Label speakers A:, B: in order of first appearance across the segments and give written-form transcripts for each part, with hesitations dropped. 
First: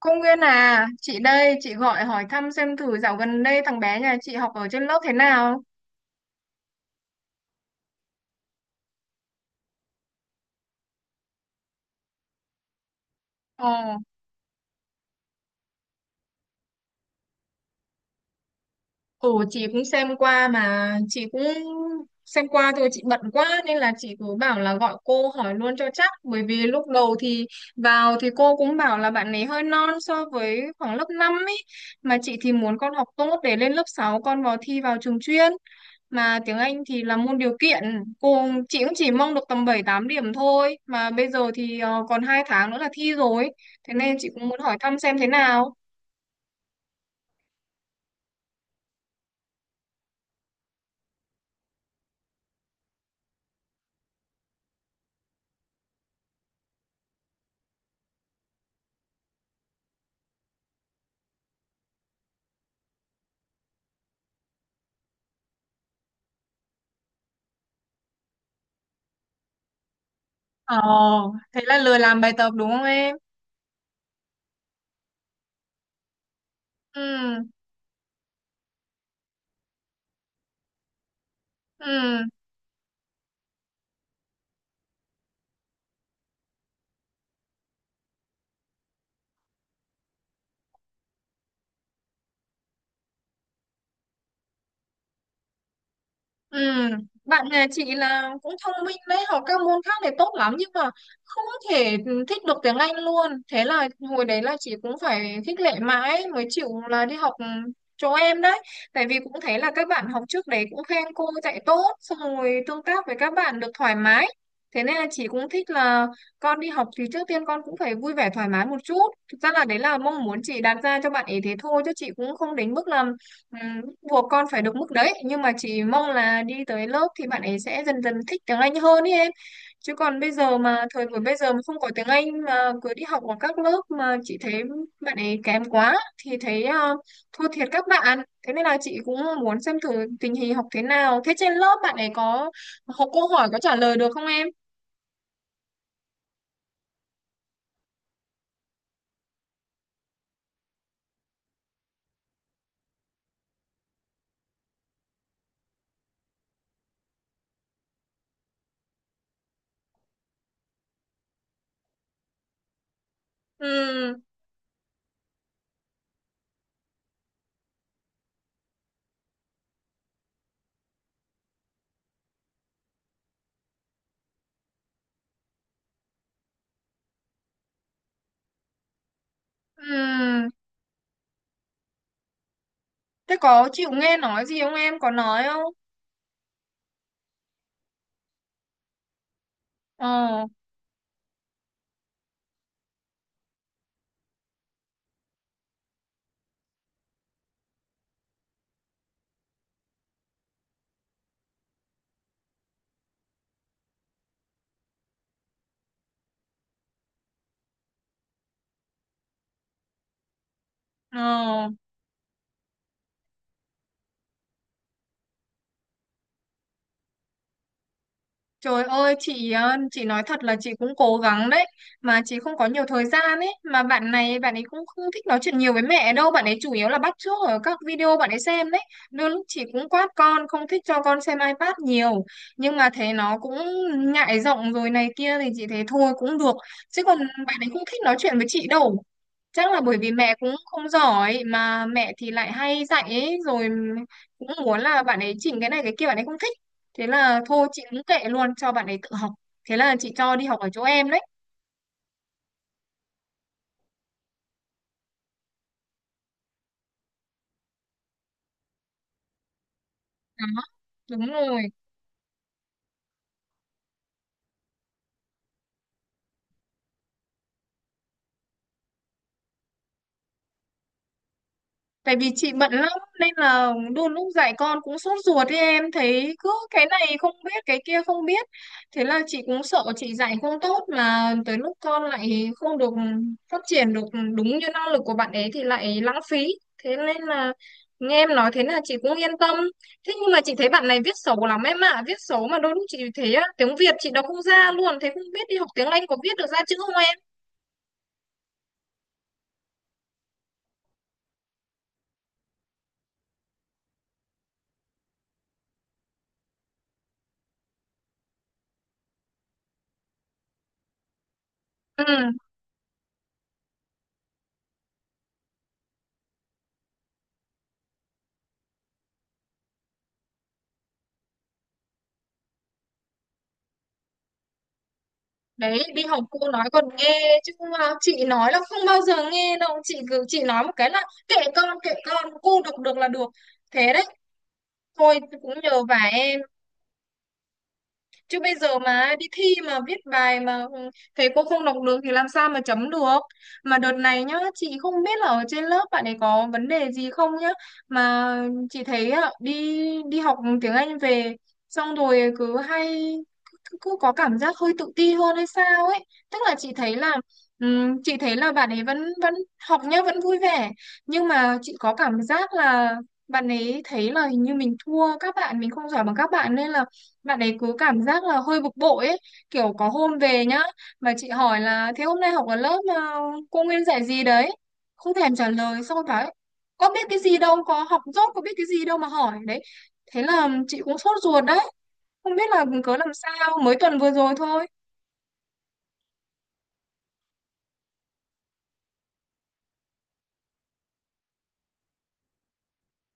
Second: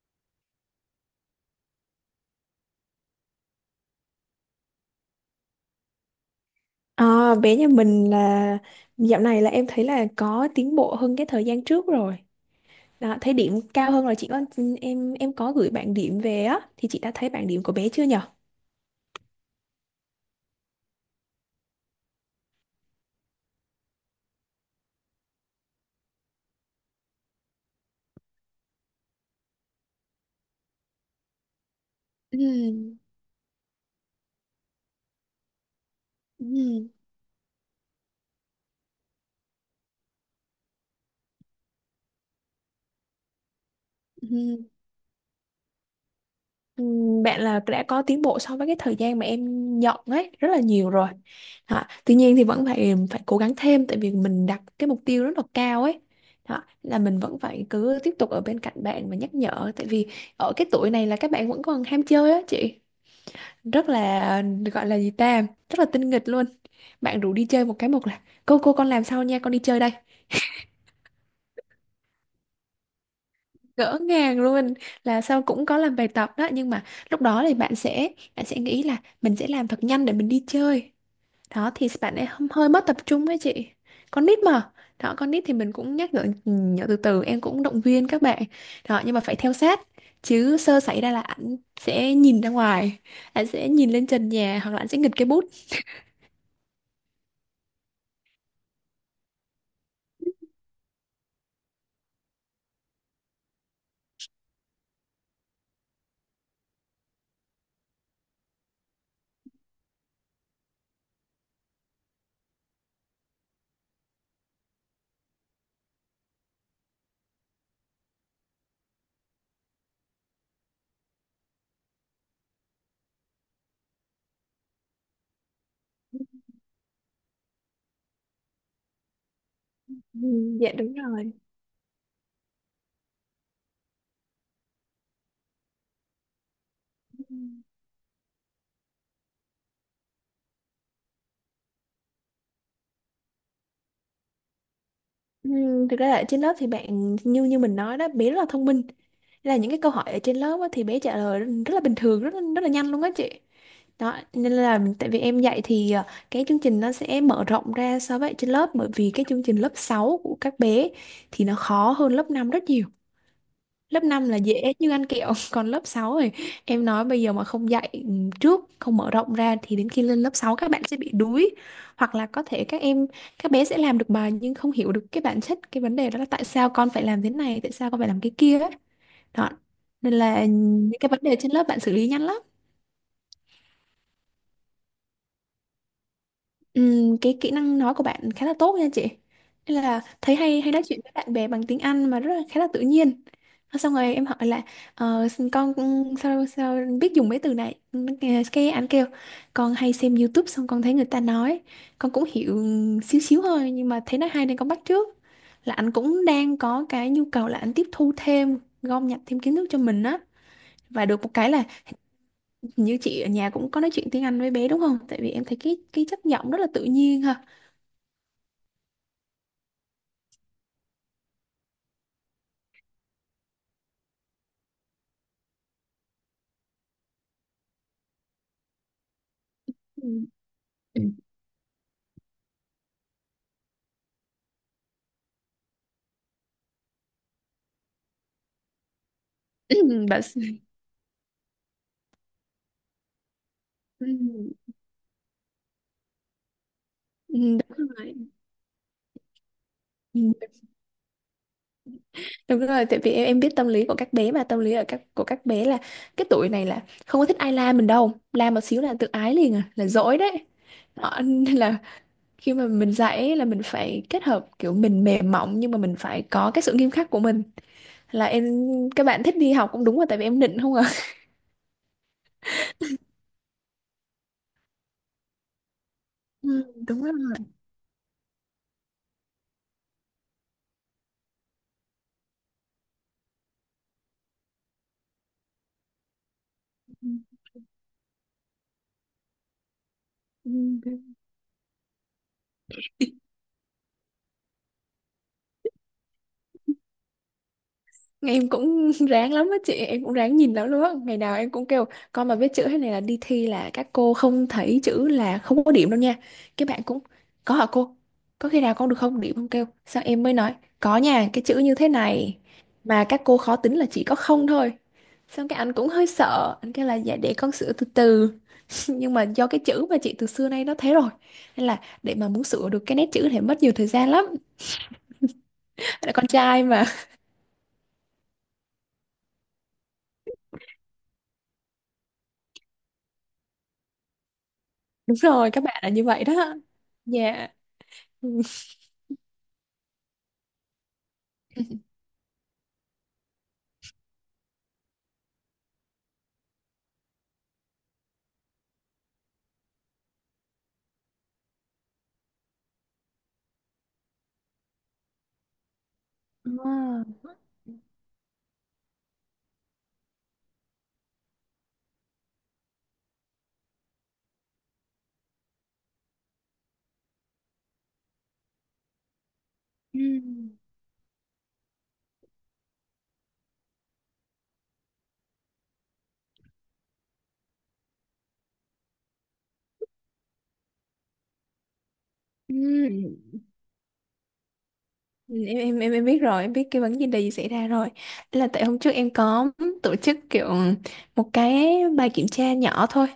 A: Cô Nguyên à, chị đây, chị gọi hỏi thăm xem thử dạo gần đây thằng bé nhà chị học ở trên lớp thế nào.
B: À, bé nhà mình là dạo này là em thấy là có tiến bộ hơn cái thời gian trước rồi. Đó, thấy điểm
A: Ồ,
B: cao hơn rồi. Chị có em có gửi bảng điểm về á, thì chị đã thấy bảng điểm của bé chưa nhở?
A: ồ. Chị cũng xem qua mà chị cũng xem qua thôi, chị bận quá nên là chị cứ bảo là gọi cô hỏi luôn cho chắc, bởi vì lúc đầu thì vào thì cô cũng bảo là bạn ấy hơi non so với khoảng lớp 5 ấy, mà chị thì muốn con
B: Ừ,
A: học tốt để lên lớp 6 con vào thi vào trường chuyên. Mà tiếng Anh
B: ừ,
A: thì là môn điều kiện. cô chị cũng chỉ mong được tầm 7-8 điểm thôi, mà bây giờ thì còn 2 tháng nữa là thi rồi, thế nên
B: ừ.
A: chị cũng muốn hỏi thăm xem thế nào.
B: Ừ, bạn là đã có tiến bộ so với cái thời gian mà em nhận ấy rất là nhiều rồi. Đó. Tuy nhiên thì vẫn phải phải cố gắng thêm, tại vì mình đặt cái mục tiêu rất là cao ấy. Đó. Là mình vẫn phải cứ tiếp tục ở bên cạnh bạn và nhắc nhở, tại vì ở cái tuổi này là các bạn vẫn còn ham chơi á chị. Rất là, gọi là gì ta, rất là tinh nghịch luôn. Bạn rủ đi chơi một cái một là cô con làm sau nha, con đi chơi đây.
A: Ồ, thế là lười làm bài tập đúng không em?
B: Ngỡ ngàng luôn. Là sau cũng có làm bài tập đó, nhưng mà lúc đó
A: Ừ.
B: thì bạn sẽ nghĩ là mình sẽ làm thật nhanh để mình đi chơi. Đó thì bạn
A: Ừ.
B: ấy hơi mất tập trung ấy chị. Con nít mà. Đó, con nít thì mình cũng nhắc nhở nhở từ từ, em cũng động viên các bạn. Đó, nhưng mà phải theo sát, chứ sơ xảy ra là ảnh sẽ nhìn ra ngoài, ảnh sẽ nhìn lên trần nhà, hoặc là ảnh sẽ nghịch cái bút.
A: Ừ, bạn nhà chị là cũng thông minh đấy, học các môn khác này tốt lắm, nhưng mà không thể thích được tiếng Anh luôn. Thế là hồi đấy là chị cũng phải khích lệ mãi mới chịu là đi học chỗ em đấy. Tại vì cũng thấy là các bạn học trước đấy cũng khen cô dạy tốt, xong rồi tương tác với các bạn được thoải mái. Thế nên là chị cũng thích là con đi học thì trước tiên con cũng phải vui vẻ thoải mái một chút. Thực ra là đấy là mong muốn chị đặt ra cho bạn ấy thế thôi, chứ chị cũng không đến mức là, ừ, buộc con phải được mức đấy, nhưng mà chỉ mong là đi tới lớp thì bạn ấy sẽ dần dần thích tiếng Anh hơn ý em. Chứ
B: Ừ,
A: còn bây giờ
B: dạ
A: mà,
B: đúng
A: thời buổi
B: rồi.
A: bây giờ mà không có tiếng Anh mà cứ đi học ở các lớp mà chị thấy bạn ấy kém quá thì thấy thua thiệt các bạn. Thế nên là chị cũng muốn xem thử tình hình học thế nào, thế trên lớp bạn ấy có học, câu hỏi có trả lời được không em?
B: Thực ra là ở trên lớp thì bạn, như như mình nói đó, bé rất là thông minh. Nên là những cái câu hỏi ở trên lớp á, thì bé trả lời rất là bình thường, rất là nhanh luôn á chị. Đó, nên là tại vì em dạy thì cái chương trình nó sẽ mở rộng ra so với ở trên lớp, bởi vì cái chương trình lớp 6 của các bé thì nó khó hơn lớp 5 rất nhiều. Lớp
A: Ừ.
B: 5 là dễ như ăn kẹo còn lớp 6 rồi. Em nói bây giờ mà không dạy trước, không mở rộng ra, thì đến khi lên lớp 6 các bạn sẽ bị đuối, hoặc là có thể các bé sẽ làm được bài nhưng không hiểu được cái bản chất cái vấn đề đó, là tại sao con phải làm thế này, tại sao con phải làm cái kia ấy. Đó, nên là
A: Ừ.
B: những cái vấn đề trên lớp bạn xử lý nhanh lắm.
A: Thế có chịu nghe nói gì không em, có nói không?
B: Cái kỹ năng nói của bạn khá là tốt nha chị. Nên là thấy
A: Ờ.
B: hay hay nói chuyện với bạn bè bằng tiếng Anh mà rất là, khá là tự nhiên. Xong rồi em hỏi là con sao sao biết dùng mấy từ này. Cái anh kêu con hay xem YouTube, xong con thấy người ta nói, con cũng hiểu xíu xíu thôi, nhưng mà thấy nói hay nên con bắt chước. Là anh cũng đang có cái nhu cầu là anh tiếp thu thêm, gom nhặt thêm kiến thức cho mình á. Và được một cái là
A: Ờ.
B: như chị ở nhà cũng có nói chuyện tiếng Anh với bé đúng không, tại vì em thấy cái chất giọng rất là tự nhiên ha.
A: Trời ơi chị, chị nói thật là chị cũng cố gắng đấy, mà chị không có nhiều thời gian ấy. Mà bạn này bạn ấy cũng không thích nói chuyện nhiều với mẹ đâu, bạn ấy chủ yếu là bắt chước ở các video bạn ấy xem đấy. Đôi lúc chị cũng quát con, không thích cho con xem iPad nhiều, nhưng mà thấy nó cũng ngại giọng rồi này kia thì chị thấy thôi cũng được. Chứ còn bạn ấy không thích nói chuyện với chị đâu, chắc là bởi vì
B: Bà,
A: mẹ cũng không giỏi mà mẹ thì lại hay dạy ấy rồi,
B: ừ,
A: cũng muốn là bạn ấy chỉnh cái này cái kia, bạn ấy không thích. Thế
B: ừ,
A: là thôi chị
B: đúng
A: cũng
B: rồi.
A: kệ luôn cho bạn ấy tự học, thế là chị cho đi
B: Ừ,
A: học ở chỗ em đấy.
B: đúng rồi, tại vì em biết tâm lý của các bé mà. Tâm lý ở của các bé là cái tuổi này là không có thích ai la mình đâu, la một xíu là tự ái liền à, là dỗi đấy.
A: Đó.
B: Đó,
A: Đúng
B: nên
A: rồi.
B: là khi mà mình dạy ấy là mình phải kết hợp, kiểu mình mềm mỏng nhưng mà mình phải có cái sự nghiêm khắc của mình. Là em, các bạn thích đi học cũng đúng rồi, tại vì em nịnh không à
A: Tại vì chị bận lắm nên là đôi lúc dạy con cũng sốt ruột ấy em, thấy cứ
B: Ừ,
A: cái
B: đúng rồi.
A: này không biết cái kia không biết. Thế là chị cũng sợ chị dạy không tốt mà tới lúc con lại không được phát triển được đúng như năng lực của bạn ấy thì lại lãng phí. Thế nên là nghe em nói thế là chị cũng yên tâm. Thế nhưng mà
B: Ừ,
A: chị thấy bạn này viết xấu lắm em ạ. Viết xấu mà đôi lúc chị thấy á, tiếng Việt chị đọc không ra luôn, thế không biết đi học tiếng Anh có viết được ra chữ không em?
B: em cũng ráng lắm á chị, em cũng ráng nhìn lắm luôn á. Ngày nào em cũng kêu con mà biết chữ thế này là đi thi là các cô không thấy chữ là không có điểm đâu nha. Các bạn cũng có hả cô, có khi nào con được không điểm không, kêu sao. Em mới nói có nha, cái chữ như thế
A: Ừ.
B: này mà các cô khó tính là chỉ có không thôi. Xong cái anh cũng hơi sợ, anh kêu là dạ để con sửa từ từ nhưng mà do cái chữ mà chị từ xưa nay nó thế rồi, nên là để mà muốn sửa được cái nét chữ thì mất nhiều thời gian lắm.
A: Đấy, đi
B: Là
A: học
B: con
A: cô
B: trai
A: nói còn
B: mà
A: nghe, chứ không mà chị nói là không bao giờ nghe đâu. Chị cứ, chị nói một cái là kệ con kệ con, cô, được được là được. Thế đấy.
B: đúng
A: Thôi
B: rồi,
A: cũng
B: các bạn
A: nhờ
B: là
A: vả
B: như vậy đó.
A: em,
B: Dạ.
A: chứ bây
B: À.
A: giờ mà đi thi mà viết bài mà thầy cô
B: Ừ.
A: không đọc được thì làm sao mà chấm được. Mà đợt này nhá, chị không biết là ở trên lớp bạn ấy có vấn đề gì không nhá, mà chị thấy ạ, đi đi học tiếng Anh về xong rồi cứ hay, cứ có cảm giác hơi tự ti hơn hay sao ấy. Tức là chị thấy
B: Ờ.
A: là, chị thấy là bạn ấy vẫn vẫn học nhá, vẫn vui vẻ, nhưng mà chị có cảm giác là bạn ấy thấy là hình như mình thua các bạn, mình không giỏi bằng các bạn nên là bạn ấy cứ cảm giác là hơi bực bội ấy. Kiểu có
B: Ừ.
A: hôm về nhá, mà chị hỏi là thế hôm nay học ở lớp mà cô Nguyên dạy gì đấy, không thèm trả lời, xong rồi bảo ấy, có biết cái gì đâu, có học dốt có biết cái gì đâu mà hỏi đấy. Thế là chị cũng sốt ruột đấy, không biết là cớ làm
B: Ừ.
A: sao, mới tuần vừa rồi thôi.
B: Em biết rồi, em biết cái vấn đề gì xảy ra rồi. Là tại hôm trước em có tổ chức kiểu một cái bài kiểm tra nhỏ thôi,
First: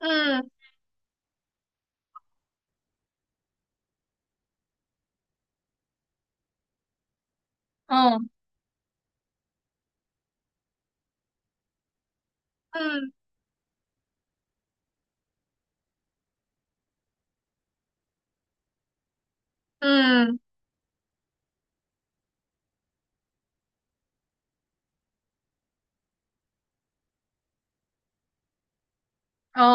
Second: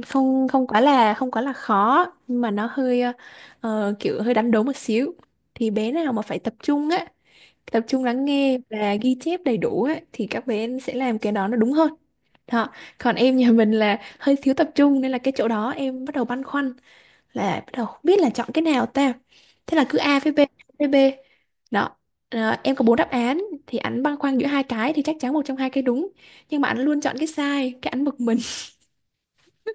A: Ừ.
B: không không quá là khó nhưng mà nó hơi kiểu hơi đánh đố một xíu. Thì bé nào mà phải tập trung á, tập trung
A: Ờ.
B: lắng nghe và ghi chép đầy đủ á thì các bé sẽ làm cái đó nó đúng hơn. Đó.
A: Ừ.
B: Còn em nhà mình là hơi thiếu tập trung, nên là cái chỗ đó em bắt đầu băn khoăn, là bắt đầu không biết là chọn cái nào ta. Thế là cứ A với
A: Ừ.
B: B, A với B. Đó. Ờ, em có bốn đáp án thì ảnh băn khoăn giữa hai cái, thì chắc chắn một trong hai cái đúng, nhưng mà ảnh luôn chọn cái sai, cái ảnh bực mình.
A: Ờ.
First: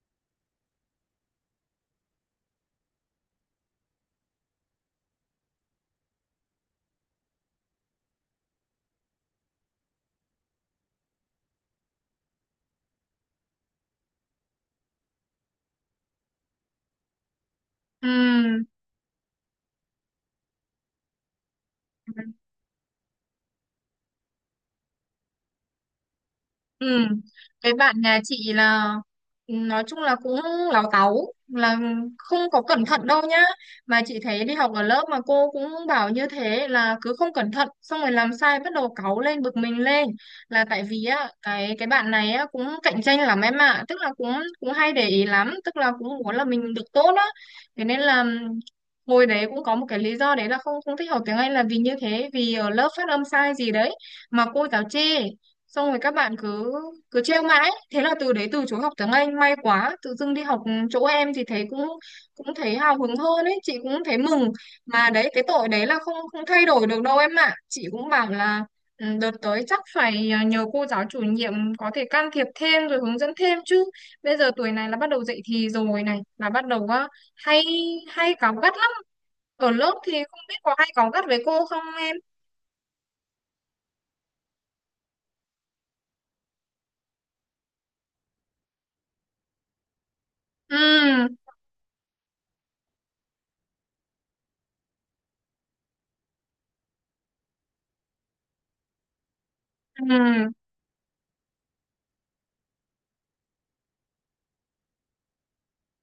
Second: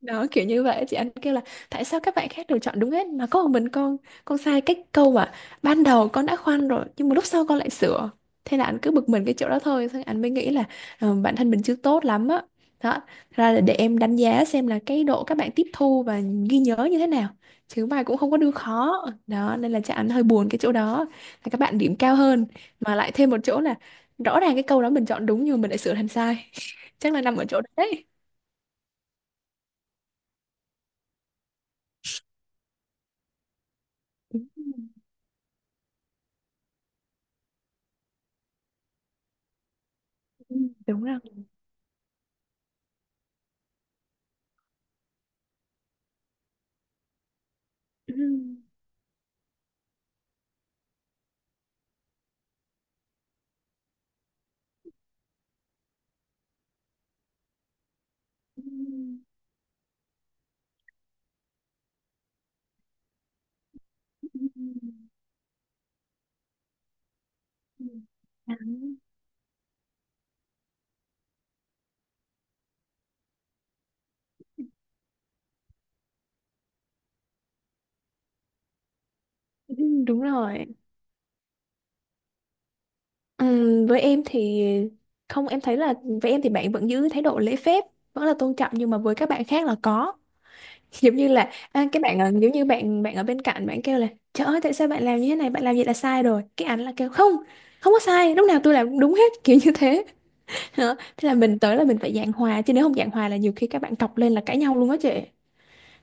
B: Đó, kiểu như vậy chị. Anh kêu là tại sao các bạn khác đều chọn đúng hết mà có một mình con sai cái câu mà ban đầu con đã khoan rồi nhưng mà lúc sau con lại sửa. Thế là anh cứ bực mình cái chỗ đó thôi, xong anh mới nghĩ là bản thân mình chưa tốt lắm á. Đó. Thật ra là để em đánh giá xem là cái độ các bạn tiếp thu và ghi nhớ như thế nào, chứ bài cũng không có đưa
A: Ừ.
B: khó. Đó nên là chị, anh hơi buồn cái chỗ đó, là các bạn điểm cao hơn. Mà lại thêm một chỗ là rõ ràng cái câu đó mình chọn đúng nhưng mà mình lại sửa thành sai.
A: Ừ.
B: Chắc là nằm ở chỗ
A: Cái bạn
B: đấy.
A: nhà chị là, ừ, nói chung là cũng láu táu, là không có cẩn thận đâu nhá. Mà chị thấy đi học ở lớp mà cô cũng bảo như thế, là cứ không cẩn thận xong rồi làm sai bắt đầu cáu lên bực mình lên.
B: Ừ,
A: Là tại
B: đúng
A: vì
B: rồi.
A: á, cái bạn này á cũng cạnh tranh lắm em ạ, tức là cũng cũng hay để ý lắm, tức là cũng muốn là mình được tốt á. Thế nên
B: Ừ,
A: là, hồi đấy cũng có một cái lý do đấy là không không thích học tiếng Anh là vì như thế, vì ở lớp phát âm sai gì đấy mà cô giáo chê, xong rồi các bạn cứ cứ trêu mãi, thế là từ đấy
B: ừ,
A: từ chối học tiếng Anh. May quá tự dưng đi học chỗ em thì thấy cũng cũng thấy hào hứng hơn ấy, chị cũng thấy
B: ừ,
A: mừng.
B: ừ,
A: Mà đấy, cái tội đấy là không không thay đổi được đâu em ạ. Chị
B: ừ.
A: cũng bảo
B: À,
A: là: "Ừ, đợt tới chắc phải, nhờ cô giáo chủ nhiệm có thể can thiệp thêm rồi hướng dẫn thêm". Chứ bây giờ tuổi này là bắt đầu dậy thì rồi này, là bắt đầu á, hay hay cáu gắt lắm. Ở
B: ừ,
A: lớp thì
B: đúng
A: không biết
B: rồi.
A: có hay cáu gắt với cô không em?
B: Với em thì không, em thấy là với em thì bạn vẫn giữ thái độ lễ phép, vẫn là tôn trọng, nhưng mà với các bạn khác là có
A: Ừ.
B: giống như là, à, giống như bạn bạn ở bên cạnh bạn kêu là trời ơi, tại sao bạn làm như thế này, bạn làm vậy là sai rồi, cái ảnh là kêu không không có sai, lúc nào tôi làm cũng đúng hết kiểu như thế.
A: Ừ.
B: Đó. Thế là mình tới là mình phải giảng hòa, chứ nếu không giảng hòa là nhiều khi các bạn cọc lên là cãi nhau luôn á chị.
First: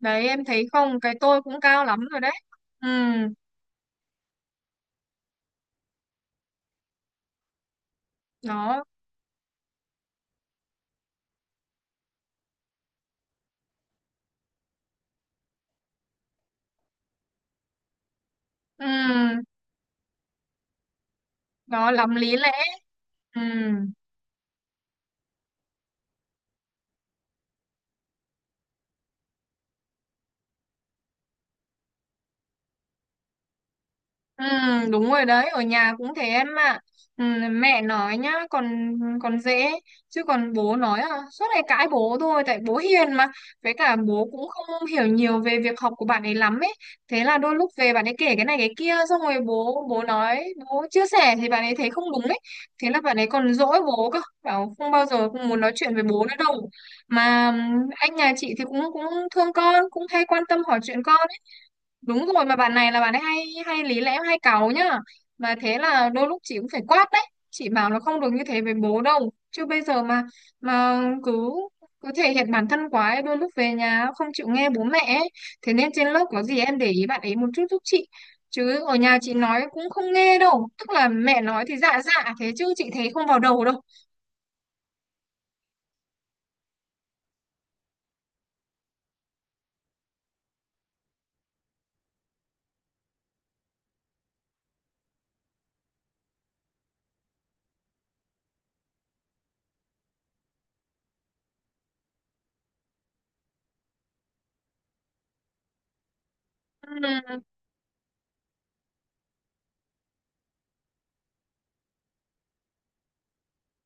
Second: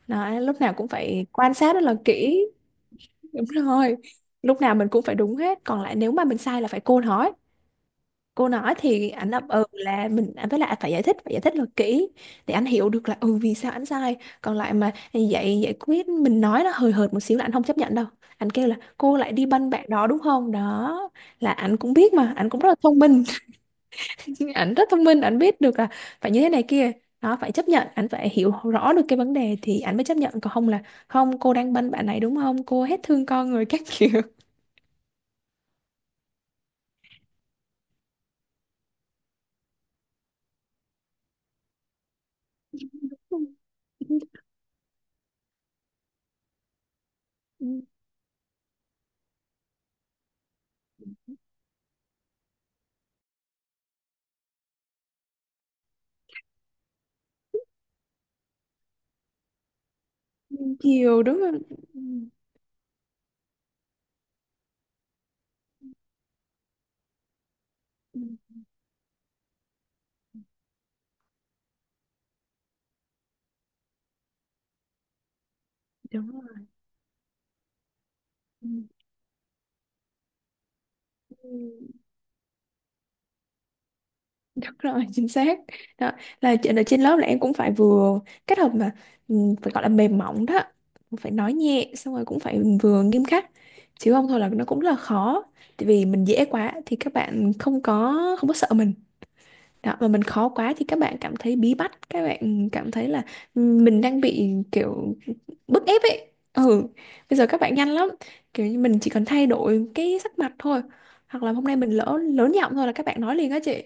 A: Đấy
B: Đó,
A: em
B: lúc
A: thấy
B: nào cũng
A: không, cái
B: phải
A: tôi
B: quan
A: cũng
B: sát rất
A: cao
B: là
A: lắm rồi đấy.
B: kỹ.
A: Ừ.
B: Đúng rồi. Lúc nào mình cũng phải đúng hết, còn lại nếu mà mình sai là phải cô nói. Cô nói
A: Nó,
B: thì anh ấp ừ là mình anh, với lại phải giải thích là kỹ để anh hiểu được là ừ vì sao anh sai. Còn lại mà giải giải quyết mình nói nó hời hợt một xíu là anh không chấp nhận đâu. Anh kêu là
A: ừ,
B: cô lại đi banh bạn đó đúng không? Đó, là anh
A: nó
B: cũng biết
A: lắm
B: mà,
A: lý
B: anh
A: lẽ.
B: cũng rất là thông minh.
A: Ừ.
B: Anh rất thông minh, anh biết được là phải như thế này kia. Đó, phải chấp nhận, anh phải hiểu rõ được cái vấn đề thì anh mới chấp nhận, còn không là không, cô đang banh bạn này đúng không? Cô hết thương con người các kiểu.
A: Ừ, đúng rồi, đấy ở nhà cũng thế em ạ. Ừ, mẹ nói nhá còn, dễ, chứ còn bố nói à, suốt ngày cãi bố thôi, tại bố hiền mà, với cả bố cũng không hiểu nhiều về việc học của bạn ấy lắm ấy. Thế là đôi lúc về bạn ấy kể cái này cái kia, xong rồi bố bố nói, bố chia sẻ thì bạn ấy thấy không đúng ấy. Thế là bạn ấy còn dỗi bố cơ, bảo không bao giờ cũng muốn nói chuyện với bố nữa đâu. Mà anh nhà chị thì cũng cũng thương con, cũng hay quan tâm hỏi chuyện
B: Thiều
A: con.
B: đúng không? Ừ,
A: Đúng rồi, mà bạn này là bạn ấy hay, lý lẽ hay cáu nhá. Mà thế là đôi lúc chị cũng phải quát đấy. Chị bảo là không
B: ừ,
A: được như thế với bố đâu. Chứ bây giờ mà, cứ, thể hiện bản thân quá ấy, đôi lúc về nhà không chịu nghe bố mẹ ấy. Thế nên trên lớp
B: đúng
A: có gì
B: rồi.
A: em để ý bạn ấy một chút giúp chị.
B: Ừ,
A: Chứ ở nhà chị nói cũng không nghe đâu. Tức là mẹ nói thì
B: ừ.
A: dạ dạ thế, chứ chị thấy không vào đầu đâu.
B: Đúng rồi, chính xác. Đó, là chuyện ở trên lớp là em cũng phải vừa kết hợp mà, ừ, phải gọi là mềm mỏng đó. Cũng phải nói nhẹ, xong rồi cũng phải vừa nghiêm khắc. Chứ không thôi là nó cũng là khó. Tại vì mình dễ quá thì các bạn không có sợ mình. Đó, và mình khó quá thì các bạn cảm thấy bí bách, các bạn cảm thấy là mình đang bị kiểu bức ép ấy. Ừ, bây
A: Ừ.
B: giờ các bạn nhanh lắm. Kiểu như mình chỉ cần thay đổi cái sắc mặt thôi, hoặc là hôm nay mình lỡ lớn giọng thôi là các bạn nói liền á chị.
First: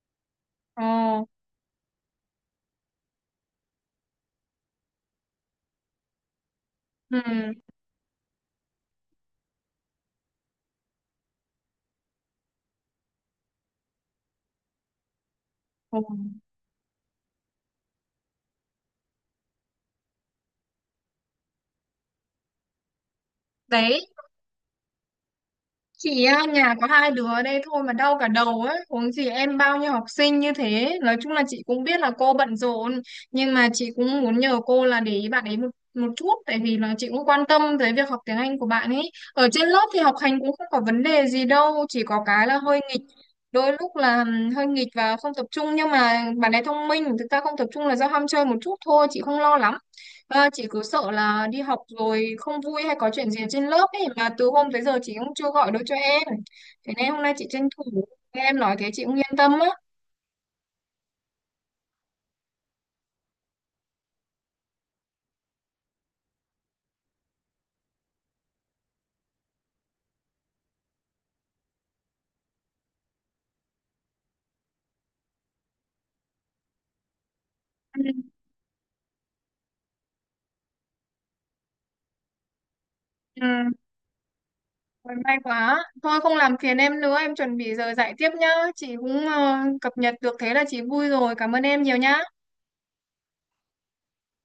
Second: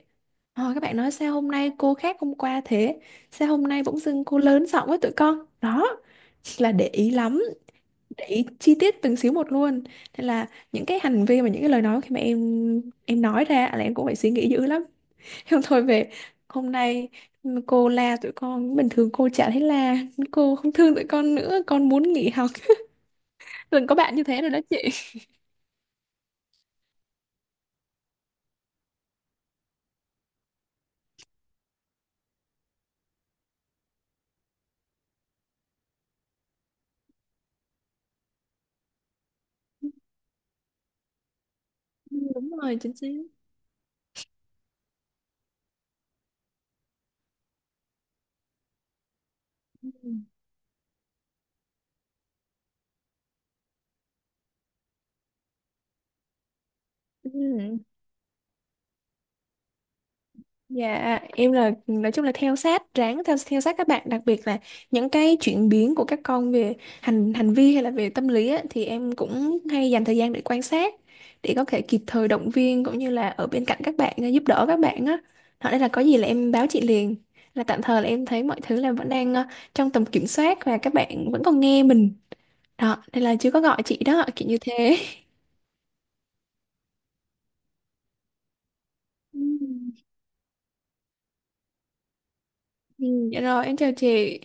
B: Ờ, các
A: Ồ.
B: bạn nói sao hôm nay cô khác hôm qua thế? Sao hôm nay bỗng dưng cô lớn giọng với tụi con? Đó, là để ý
A: Ừ.
B: lắm, để ý chi tiết từng xíu một luôn. Nên là những cái hành vi và những cái lời nói khi mà em nói ra là em cũng phải suy nghĩ dữ lắm. Em thôi,
A: Ồ.
B: về hôm nay cô la tụi con, bình thường cô chả thấy la, cô không thương tụi con nữa, con muốn nghỉ học. Đừng có
A: Đấy.
B: bạn như thế rồi đó chị.
A: Chị á, nhà có hai đứa ở đây thôi mà đau cả đầu ấy, huống gì em bao nhiêu học sinh như thế. Nói chung là chị cũng biết là cô bận rộn, nhưng mà chị cũng muốn nhờ cô là để ý bạn ấy một một chút, tại vì là chị cũng quan tâm tới việc học tiếng Anh của bạn ấy. Ở trên lớp thì học hành cũng không có vấn đề gì đâu, chỉ
B: Ừ,
A: có cái
B: đúng
A: là
B: rồi,
A: hơi
B: chính
A: nghịch.
B: xác.
A: Đôi lúc là hơi nghịch và không tập trung, nhưng mà bạn ấy thông minh, thực ra không tập trung là do ham chơi một chút thôi, chị không lo lắm.
B: Ừ.
A: À, chị cứ sợ là đi học rồi không vui hay có chuyện gì trên lớp ấy, mà từ hôm tới giờ chị cũng chưa gọi được cho em. Thế nên hôm nay chị tranh
B: Ừ.
A: thủ nghe em nói thế chị cũng yên tâm á.
B: Dạ, em là nói chung là theo sát, ráng theo theo sát các bạn, đặc biệt là những cái chuyển biến của các con về hành hành vi hay là về tâm lý á, thì em cũng hay dành thời gian để quan sát để có thể kịp thời động viên cũng như là ở bên cạnh các bạn, giúp đỡ các bạn á. Đó nên là có gì là em báo chị liền. Là tạm
A: Ừ,
B: thời là em thấy mọi thứ là vẫn đang trong tầm kiểm soát và các bạn vẫn còn nghe mình. Đó, nên là chưa có
A: ừ,
B: gọi chị đó, kiểu như thế.
A: rồi may quá. Thôi không làm phiền em nữa, em chuẩn bị giờ dạy tiếp nhá. Chị cũng
B: Ừ,
A: cập nhật được thế là chị vui rồi. Cảm ơn em nhiều nhá.
B: ừ, dạ rồi, em chào chị.